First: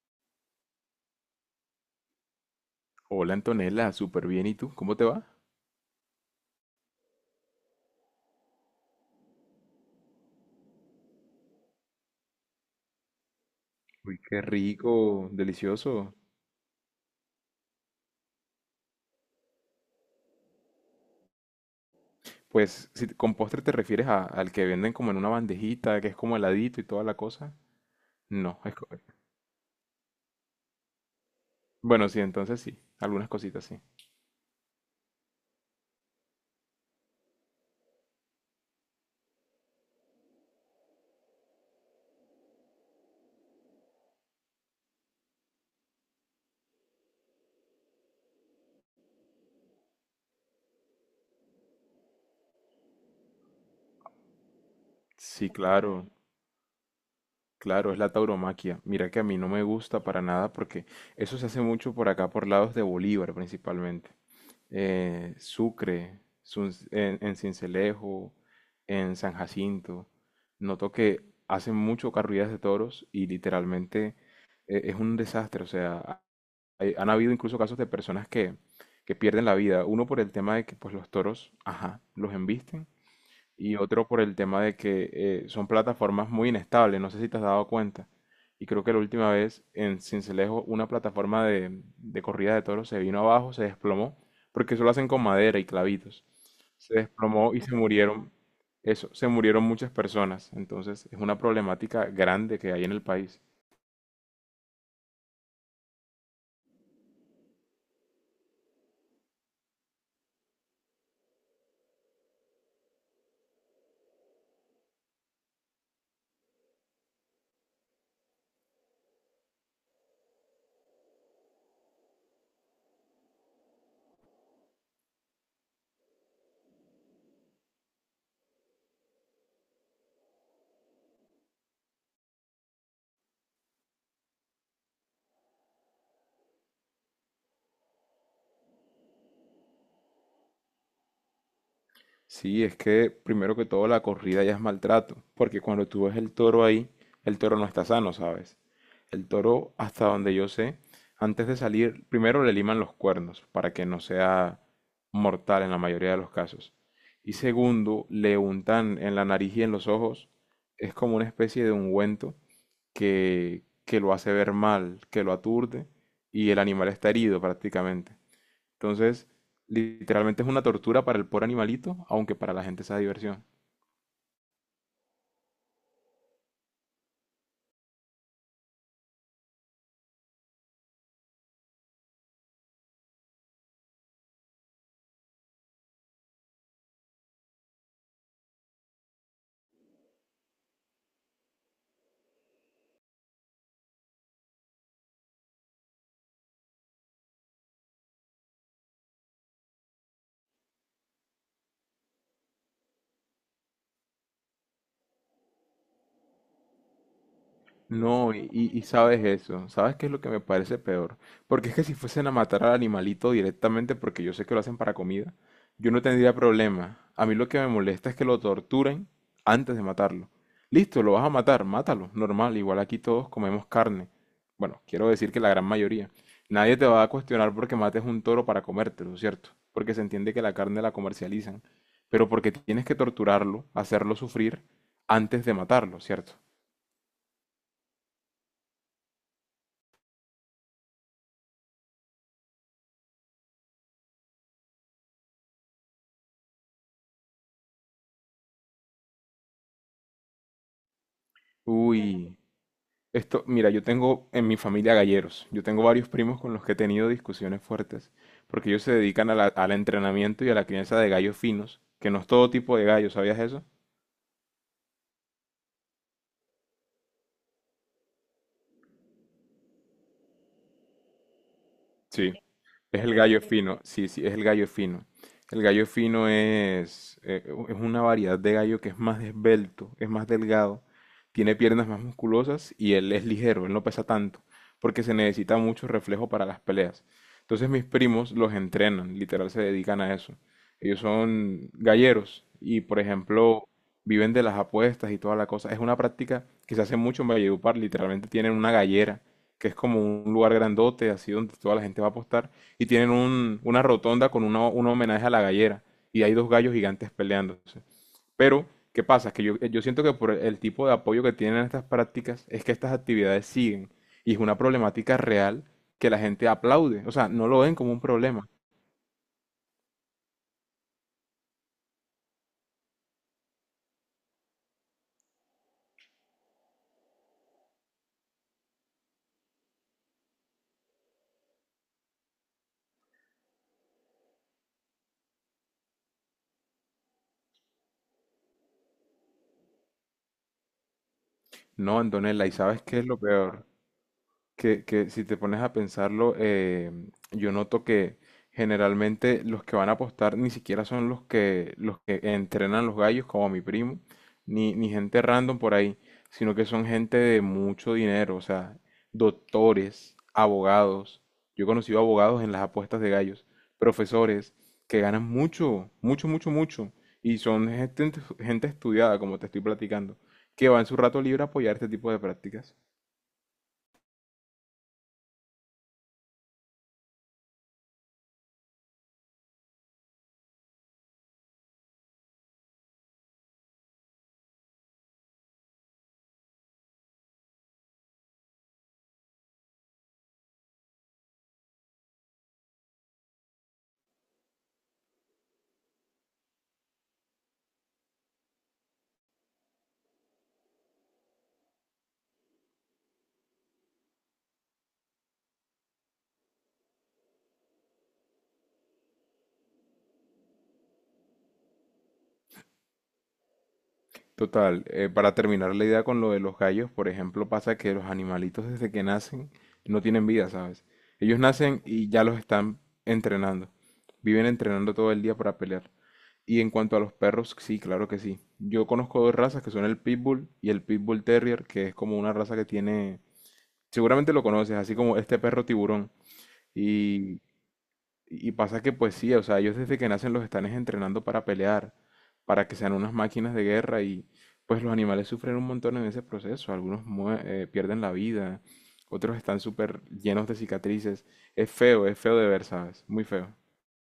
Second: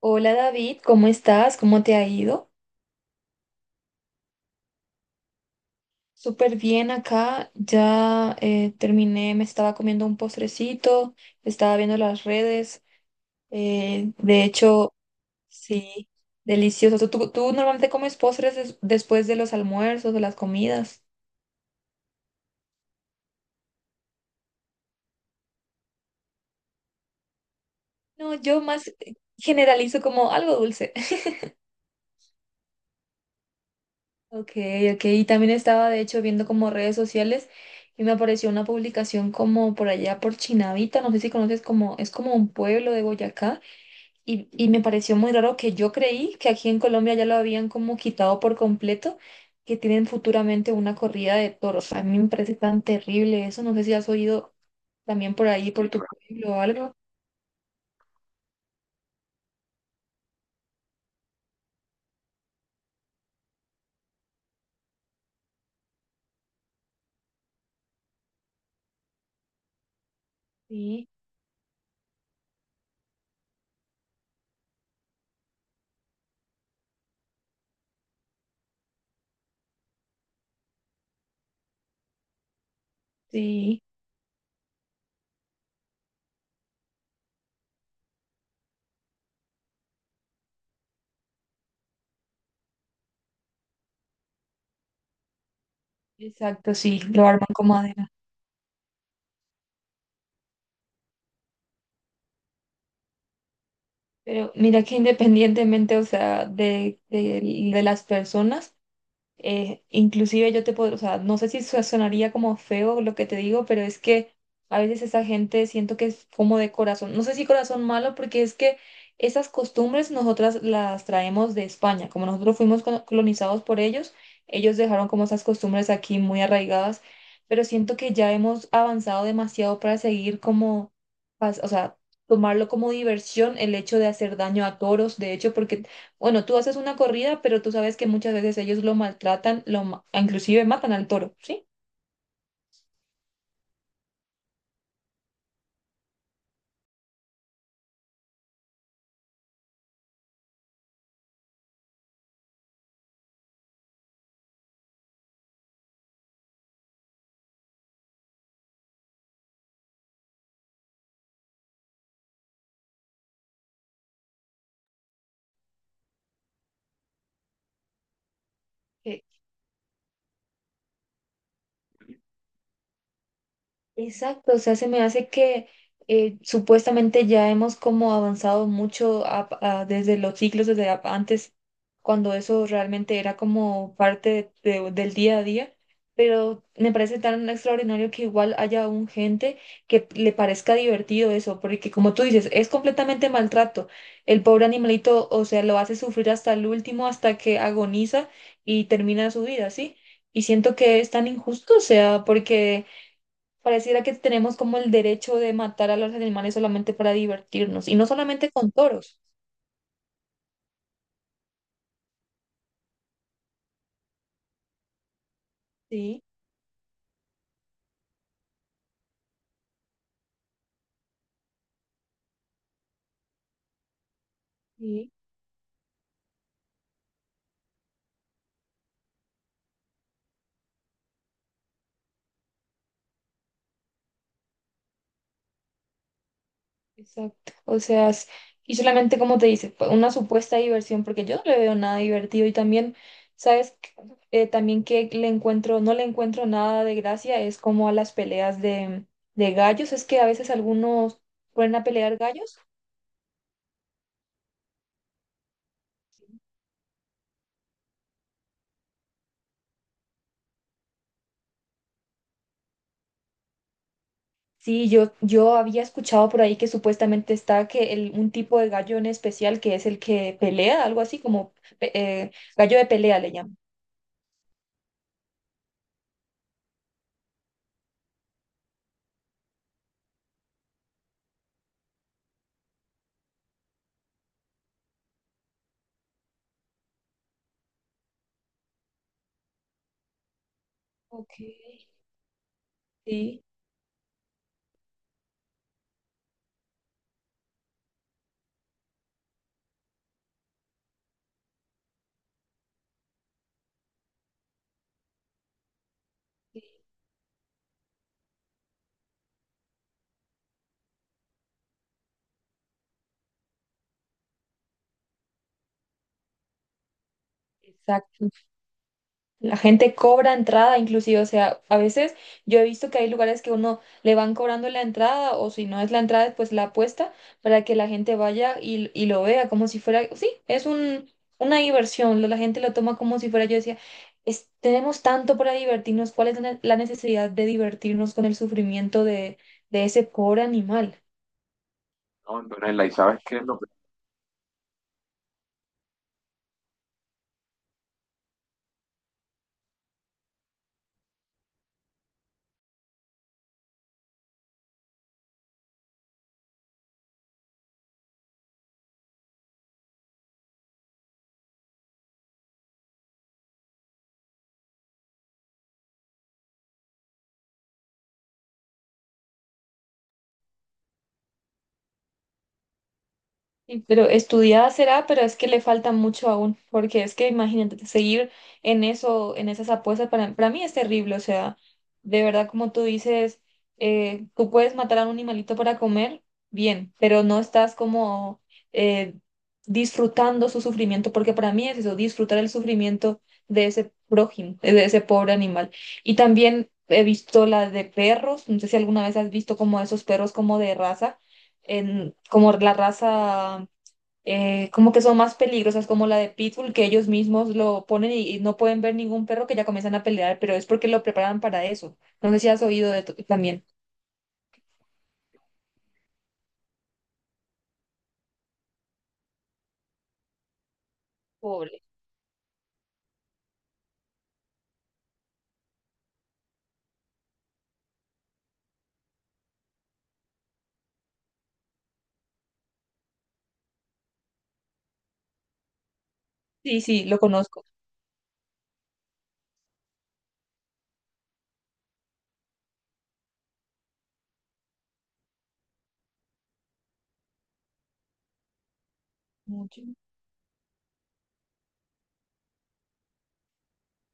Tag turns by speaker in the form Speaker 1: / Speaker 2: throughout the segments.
Speaker 1: Hola David, ¿cómo estás? ¿Cómo te ha ido?
Speaker 2: Hola Antonella, súper bien. ¿Y tú? ¿Cómo te va?
Speaker 1: Súper bien acá, ya terminé, me estaba comiendo un postrecito, estaba viendo las redes,
Speaker 2: Uy, qué
Speaker 1: de hecho,
Speaker 2: rico,
Speaker 1: sí,
Speaker 2: delicioso.
Speaker 1: delicioso. ¿Tú normalmente comes postres después de los almuerzos, o las comidas?
Speaker 2: Pues si te- con postre te refieres a- al que venden como en una bandejita, que es como heladito y toda la cosa.
Speaker 1: No, yo
Speaker 2: No, es...
Speaker 1: más
Speaker 2: co-
Speaker 1: generalizo como algo dulce.
Speaker 2: Bueno, sí, entonces sí, algunas cositas sí.
Speaker 1: Ok, ok, y también estaba de hecho viendo como redes sociales y me apareció una publicación como por allá por Chinavita, no sé si conoces como, es como un pueblo de Boyacá. Y me pareció muy raro que yo creí que aquí en Colombia ya lo habían como quitado por completo, que tienen futuramente una corrida de toros. A mí me parece tan terrible eso. No sé si has oído también por
Speaker 2: Sí,
Speaker 1: ahí, por tu
Speaker 2: claro,
Speaker 1: pueblo o algo.
Speaker 2: claro, es la tauromaquia. Mira que a mí no me gusta para nada porque eso se hace mucho por acá, por lados de Bolívar principalmente. Sucre, Sun- en Cincelejo, en San Jacinto. Noto
Speaker 1: Sí,
Speaker 2: que hacen mucho corridas de toros y literalmente es un desastre. O sea, ha- hay- han habido incluso casos de personas que pierden la vida. Uno por el tema de que pues los toros, ajá, los embisten y
Speaker 1: sí,
Speaker 2: otro por el tema de que son plataformas muy inestables, no sé si te has dado cuenta. Y creo que la última vez en Cincelejo una plataforma de corrida de toros se vino abajo, se desplomó, porque eso lo hacen con madera y clavitos.
Speaker 1: exacto,
Speaker 2: Se
Speaker 1: sí, lo arman
Speaker 2: desplomó y
Speaker 1: con
Speaker 2: se
Speaker 1: madera.
Speaker 2: murieron, eso, se murieron muchas personas. Entonces es una problemática grande que hay en el país.
Speaker 1: Pero mira que independientemente, o sea, de las personas. Inclusive yo te puedo, o sea, no sé si sonaría como feo lo que te digo, pero es que a veces esa gente siento que es como de corazón, no sé si corazón malo, porque es que esas costumbres nosotras las traemos de España, como nosotros fuimos colonizados por ellos, ellos dejaron como esas costumbres aquí muy arraigadas, pero siento que ya hemos avanzado demasiado para seguir como, o sea, tomarlo como diversión el hecho de hacer daño a toros, de hecho, porque bueno, tú haces una corrida, pero tú sabes que muchas veces ellos lo maltratan, inclusive matan al toro, ¿sí?
Speaker 2: Sí, es que primero que todo la corrida ya es maltrato, porque cuando tú ves el toro ahí, el toro no está sano, ¿sabes? El toro, hasta donde yo sé, antes de salir, primero le liman los cuernos para que no sea mortal en la mayoría de los casos. Y segundo, le untan en la nariz y en los ojos, es como una especie de ungüento que lo hace ver mal, que lo aturde y el animal está herido prácticamente.
Speaker 1: Que
Speaker 2: Entonces, literalmente es una tortura para el pobre animalito, aunque para la gente sea diversión.
Speaker 1: Exacto, o sea, se me hace que supuestamente ya hemos como avanzado mucho desde los siglos, desde antes, cuando eso realmente era como parte del día a día, pero me parece tan extraordinario que igual haya aún gente que le parezca divertido eso, porque como tú dices, es completamente maltrato. El pobre animalito, o sea, lo hace sufrir hasta el último, hasta que agoniza y termina su vida, ¿sí? Y siento que es tan injusto, o sea, porque... Pareciera que tenemos como el derecho de matar a los animales solamente para divertirnos, y no
Speaker 2: No, y,
Speaker 1: solamente con
Speaker 2: y- y
Speaker 1: toros.
Speaker 2: sabes eso, ¿sabes qué es lo que me parece peor? Porque es que si fuesen a matar al animalito directamente, porque yo sé que lo hacen para comida, yo no
Speaker 1: Sí,
Speaker 2: tendría problema. A mí lo que me molesta es que lo torturen antes de matarlo. Listo, lo vas a matar, mátalo, normal, igual aquí todos comemos carne. Bueno, quiero
Speaker 1: sí,
Speaker 2: decir que la gran mayoría. Nadie te va a cuestionar porque mates un toro para comértelo, ¿cierto? Porque se entiende que la carne la comercializan, pero porque tienes que torturarlo, hacerlo sufrir antes de matarlo, ¿cierto?
Speaker 1: exacto. O sea, y solamente como te dice, fue una supuesta diversión, porque yo no le veo nada divertido y también, ¿sabes qué? También que le encuentro, no le encuentro nada de gracia, es como a las peleas de gallos, es que a veces algunos ponen a pelear
Speaker 2: Uy.
Speaker 1: gallos.
Speaker 2: Esto, mira, yo tengo en mi familia galleros. Yo tengo varios primos con los que he tenido discusiones fuertes, porque ellos se dedican a la- al entrenamiento y a la crianza de gallos finos, que no es todo tipo de gallo, ¿sabías eso?
Speaker 1: Sí, yo había escuchado por ahí que supuestamente está que el, un tipo de gallo en especial que es el que pelea, algo así como pe- eh,
Speaker 2: Sí,
Speaker 1: gallo de
Speaker 2: es el
Speaker 1: pelea le
Speaker 2: gallo
Speaker 1: llaman.
Speaker 2: fino, sí, sí, es el gallo fino. El gallo fino es, u- es una variedad de gallo que es más esbelto, es más delgado, tiene piernas más musculosas y él es ligero, él no pesa tanto, porque se necesita mucho reflejo para las peleas. Entonces mis primos los entrenan, literal se dedican a eso. Ellos
Speaker 1: Ok.
Speaker 2: son galleros y, por
Speaker 1: Sí,
Speaker 2: ejemplo, viven de las apuestas y toda la cosa. Es una práctica que se hace mucho en Valledupar, literalmente tienen una gallera que es como un lugar grandote, así donde toda la gente va a apostar, y tienen un- una rotonda con una- un homenaje a la gallera, y hay dos gallos gigantes peleándose. Pero, ¿qué pasa? Que yo siento que por el tipo de apoyo que tienen estas prácticas es que estas actividades siguen, y es una problemática real que la gente aplaude, o sea, no lo ven como un
Speaker 1: exacto.
Speaker 2: problema.
Speaker 1: La gente cobra entrada, inclusive, o sea, a veces yo he visto que hay lugares que uno le van cobrando la entrada o si no es la entrada, pues la apuesta para que la gente vaya y lo vea como si fuera, sí, es un, una diversión, la gente lo toma como si fuera, yo decía, tenemos tanto para divertirnos, ¿cuál es la necesidad de divertirnos con el sufrimiento de ese pobre animal?
Speaker 2: No,
Speaker 1: No,
Speaker 2: Antonella, ¿y sabes
Speaker 1: Antonella, ¿y
Speaker 2: qué es lo
Speaker 1: sabes qué es lo
Speaker 2: peor? Que si te pones a pensarlo, yo noto que generalmente los que van a apostar ni siquiera son los los que entrenan los gallos, como mi primo, ni gente random por ahí, sino que son gente de mucho dinero, o sea, doctores, abogados. Yo he conocido abogados en las apuestas de gallos, profesores que ganan mucho, mucho, mucho, mucho, y son gente, gente estudiada, como te estoy platicando, que va en su rato libre a apoyar este tipo de prácticas.
Speaker 1: Pero estudiada será, pero es que le falta mucho aún, porque es que imagínate, seguir en eso, en esas apuestas, para mí es terrible, o sea, de verdad, como tú dices, tú puedes matar a un animalito para comer, bien, pero no estás como eh, disfrutando su sufrimiento, porque para mí es eso, disfrutar el sufrimiento de ese prójimo, de ese pobre animal. Y también he visto la de perros, no sé si alguna vez has visto como esos perros como de raza, en, como la raza como que son más peligrosas, como la de Pitbull, que ellos mismos lo ponen y no pueden ver ningún perro que ya comienzan a pelear, pero es porque lo preparan para eso. No sé si has oído de también.
Speaker 2: Total, para terminar la idea con lo de los gallos, por ejemplo, pasa que los animalitos desde que nacen no tienen vida, ¿sabes? Ellos
Speaker 1: Pobre.
Speaker 2: nacen y ya los están entrenando. Viven entrenando todo el día para pelear. Y en cuanto a los perros, sí, claro que sí. Yo conozco dos razas que son el Pitbull y el Pitbull Terrier, que es como una raza que tiene... Seguramente lo conoces, así como este perro tiburón.
Speaker 1: Sí, sí, lo
Speaker 2: Y
Speaker 1: conozco
Speaker 2: y pasa que pues sí, o sea, ellos desde que nacen los están es entrenando para pelear, para que sean unas máquinas de guerra y pues los animales sufren un montón en ese proceso. Algunos mue- pierden la vida, otros están
Speaker 1: mucho.
Speaker 2: súper llenos de cicatrices. Es feo de ver, ¿sabes? Muy feo.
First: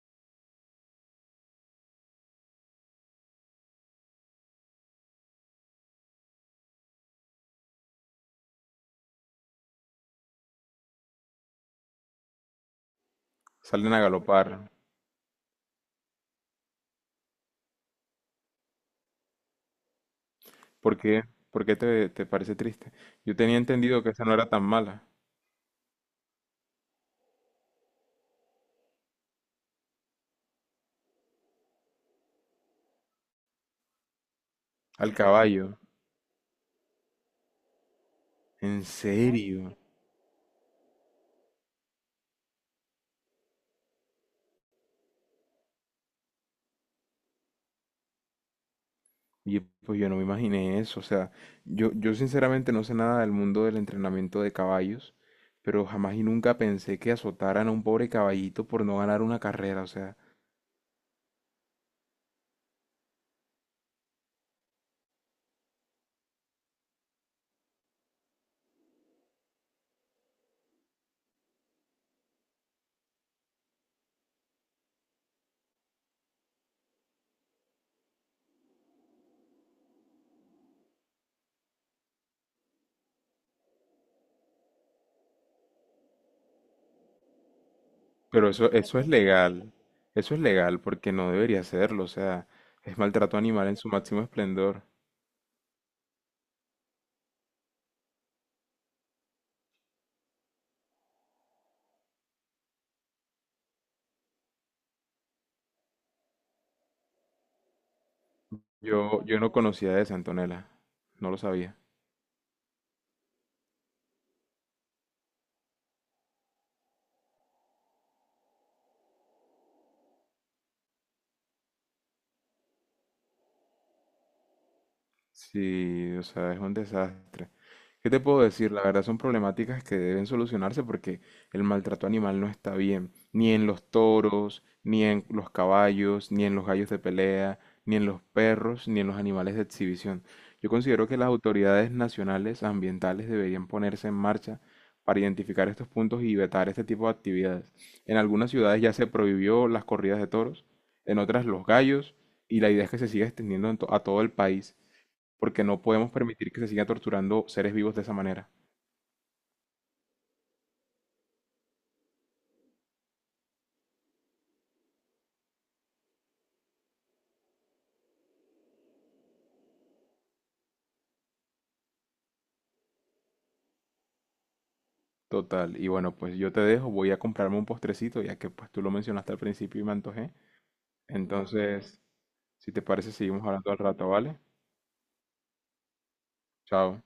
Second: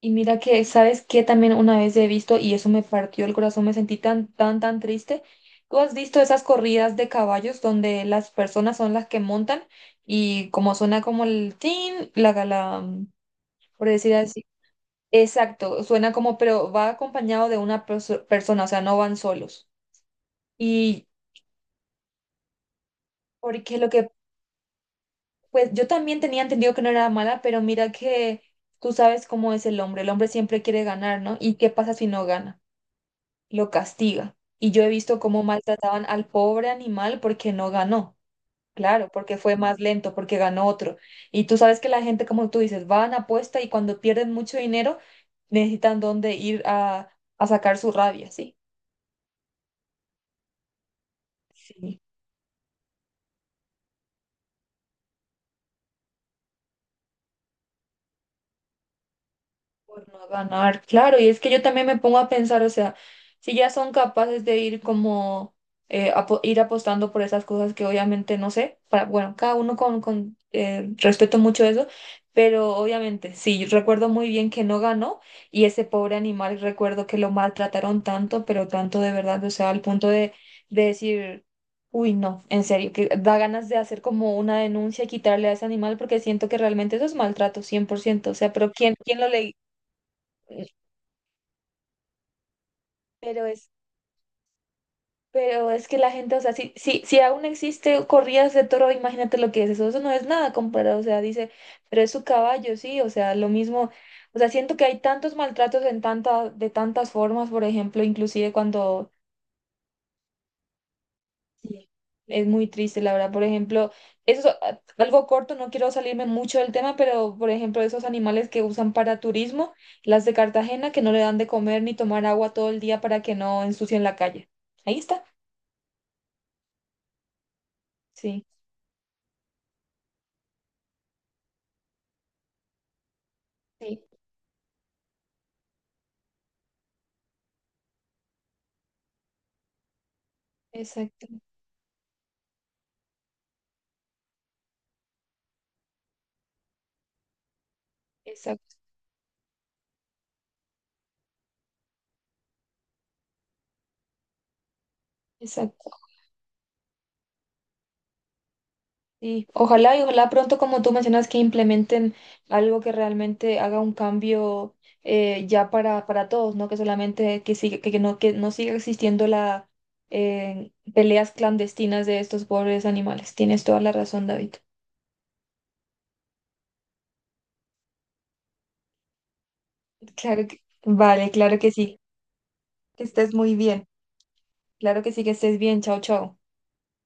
Speaker 1: Y mira que, ¿sabes qué? También una vez he visto, y eso me partió el corazón, me sentí tan, tan, tan triste. ¿Tú has visto esas corridas de caballos donde las personas son las que montan y como suena como el tin, la, por
Speaker 2: Salen a
Speaker 1: decir así?
Speaker 2: galopar.
Speaker 1: Exacto, suena como, pero va acompañado de una persona, o sea, no van solos.
Speaker 2: ¿Por
Speaker 1: Y
Speaker 2: qué? ¿Por qué te parece triste? Yo tenía
Speaker 1: porque lo
Speaker 2: entendido
Speaker 1: que,
Speaker 2: que esa no era tan mala.
Speaker 1: pues yo también tenía entendido que no era mala, pero mira que tú sabes cómo es el hombre siempre quiere ganar, ¿no? ¿Y qué pasa si no gana? Lo castiga. Y yo he
Speaker 2: Al
Speaker 1: visto cómo
Speaker 2: caballo.
Speaker 1: maltrataban al pobre animal porque no ganó,
Speaker 2: ¿En
Speaker 1: claro, porque fue
Speaker 2: serio?
Speaker 1: más lento, porque ganó otro. Y tú sabes que la gente, como tú dices, van, apuesta y cuando pierden mucho dinero, necesitan dónde ir a sacar su rabia, ¿sí?
Speaker 2: Y pues yo no me imaginé eso, o sea,
Speaker 1: Sí,
Speaker 2: yo sinceramente no sé nada del mundo del entrenamiento de caballos, pero jamás y nunca pensé que azotaran a un pobre caballito por no ganar una carrera, o
Speaker 1: por
Speaker 2: sea,
Speaker 1: no ganar, claro, y es que yo también me pongo a pensar, o sea, si ya son capaces de ir como, ir apostando por esas cosas que obviamente no sé, para, bueno, cada uno con respeto mucho eso, pero obviamente, sí, yo recuerdo muy bien que no ganó y ese pobre animal, recuerdo que lo maltrataron tanto, pero tanto de verdad, o sea, al punto de decir, uy, no, en serio, que da ganas de hacer como una denuncia y quitarle a ese animal porque siento que realmente eso es maltrato, 100%, o
Speaker 2: pero
Speaker 1: sea,
Speaker 2: eso,
Speaker 1: pero ¿quién, quién lo le
Speaker 2: eso es
Speaker 1: eh,
Speaker 2: legal porque no debería serlo, o sea, es maltrato
Speaker 1: pero
Speaker 2: animal
Speaker 1: es,
Speaker 2: en su máximo esplendor.
Speaker 1: pero es que la gente, o sea, si aún existe corridas de toro, imagínate lo que es eso, eso no es nada comparado, o sea, dice, pero es su caballo, sí, o sea, lo mismo, o sea, siento que hay tantos maltratos en tanta, de tantas formas, por ejemplo, inclusive cuando
Speaker 2: Yo no conocía de Antonella, no lo sabía.
Speaker 1: sí, es muy triste, la verdad, por ejemplo, eso es algo corto, no quiero salirme mucho del tema, pero por ejemplo, esos animales que usan para turismo, las de Cartagena, que no le dan de comer ni tomar agua todo el día para que no ensucien la calle. Ahí está.
Speaker 2: Sí, o sea, es un desastre. ¿Qué te puedo
Speaker 1: Sí.
Speaker 2: decir? La verdad son problemáticas que deben solucionarse porque el maltrato animal no está bien, ni en los
Speaker 1: Sí.
Speaker 2: toros, ni en los caballos, ni en los gallos de pelea, ni en los perros, ni en los animales de exhibición. Yo considero que
Speaker 1: Exacto,
Speaker 2: las autoridades nacionales ambientales deberían ponerse en marcha para identificar estos puntos y vetar este tipo de actividades. En algunas
Speaker 1: exacto,
Speaker 2: ciudades ya se prohibió las corridas de toros, en otras los gallos, y la idea es que se siga extendiendo en to- a todo el país porque no
Speaker 1: exacto.
Speaker 2: podemos permitir que se siga torturando seres vivos de esa manera.
Speaker 1: Y ojalá pronto, como tú mencionas, que implementen algo que realmente haga un cambio ya para todos, ¿no? Que solamente que siga, que no siga existiendo la peleas clandestinas de estos pobres animales. Tienes toda la razón, David.
Speaker 2: Total, y bueno, pues yo te dejo, voy a comprarme un postrecito, ya que pues tú lo mencionaste al principio y me antojé.
Speaker 1: Claro que, vale, claro que sí.
Speaker 2: Entonces, si te
Speaker 1: Que
Speaker 2: parece,
Speaker 1: estés
Speaker 2: seguimos
Speaker 1: muy
Speaker 2: hablando al
Speaker 1: bien.
Speaker 2: rato, ¿vale?
Speaker 1: Claro que sí, que estés bien. Chao, chao.
Speaker 2: Chao.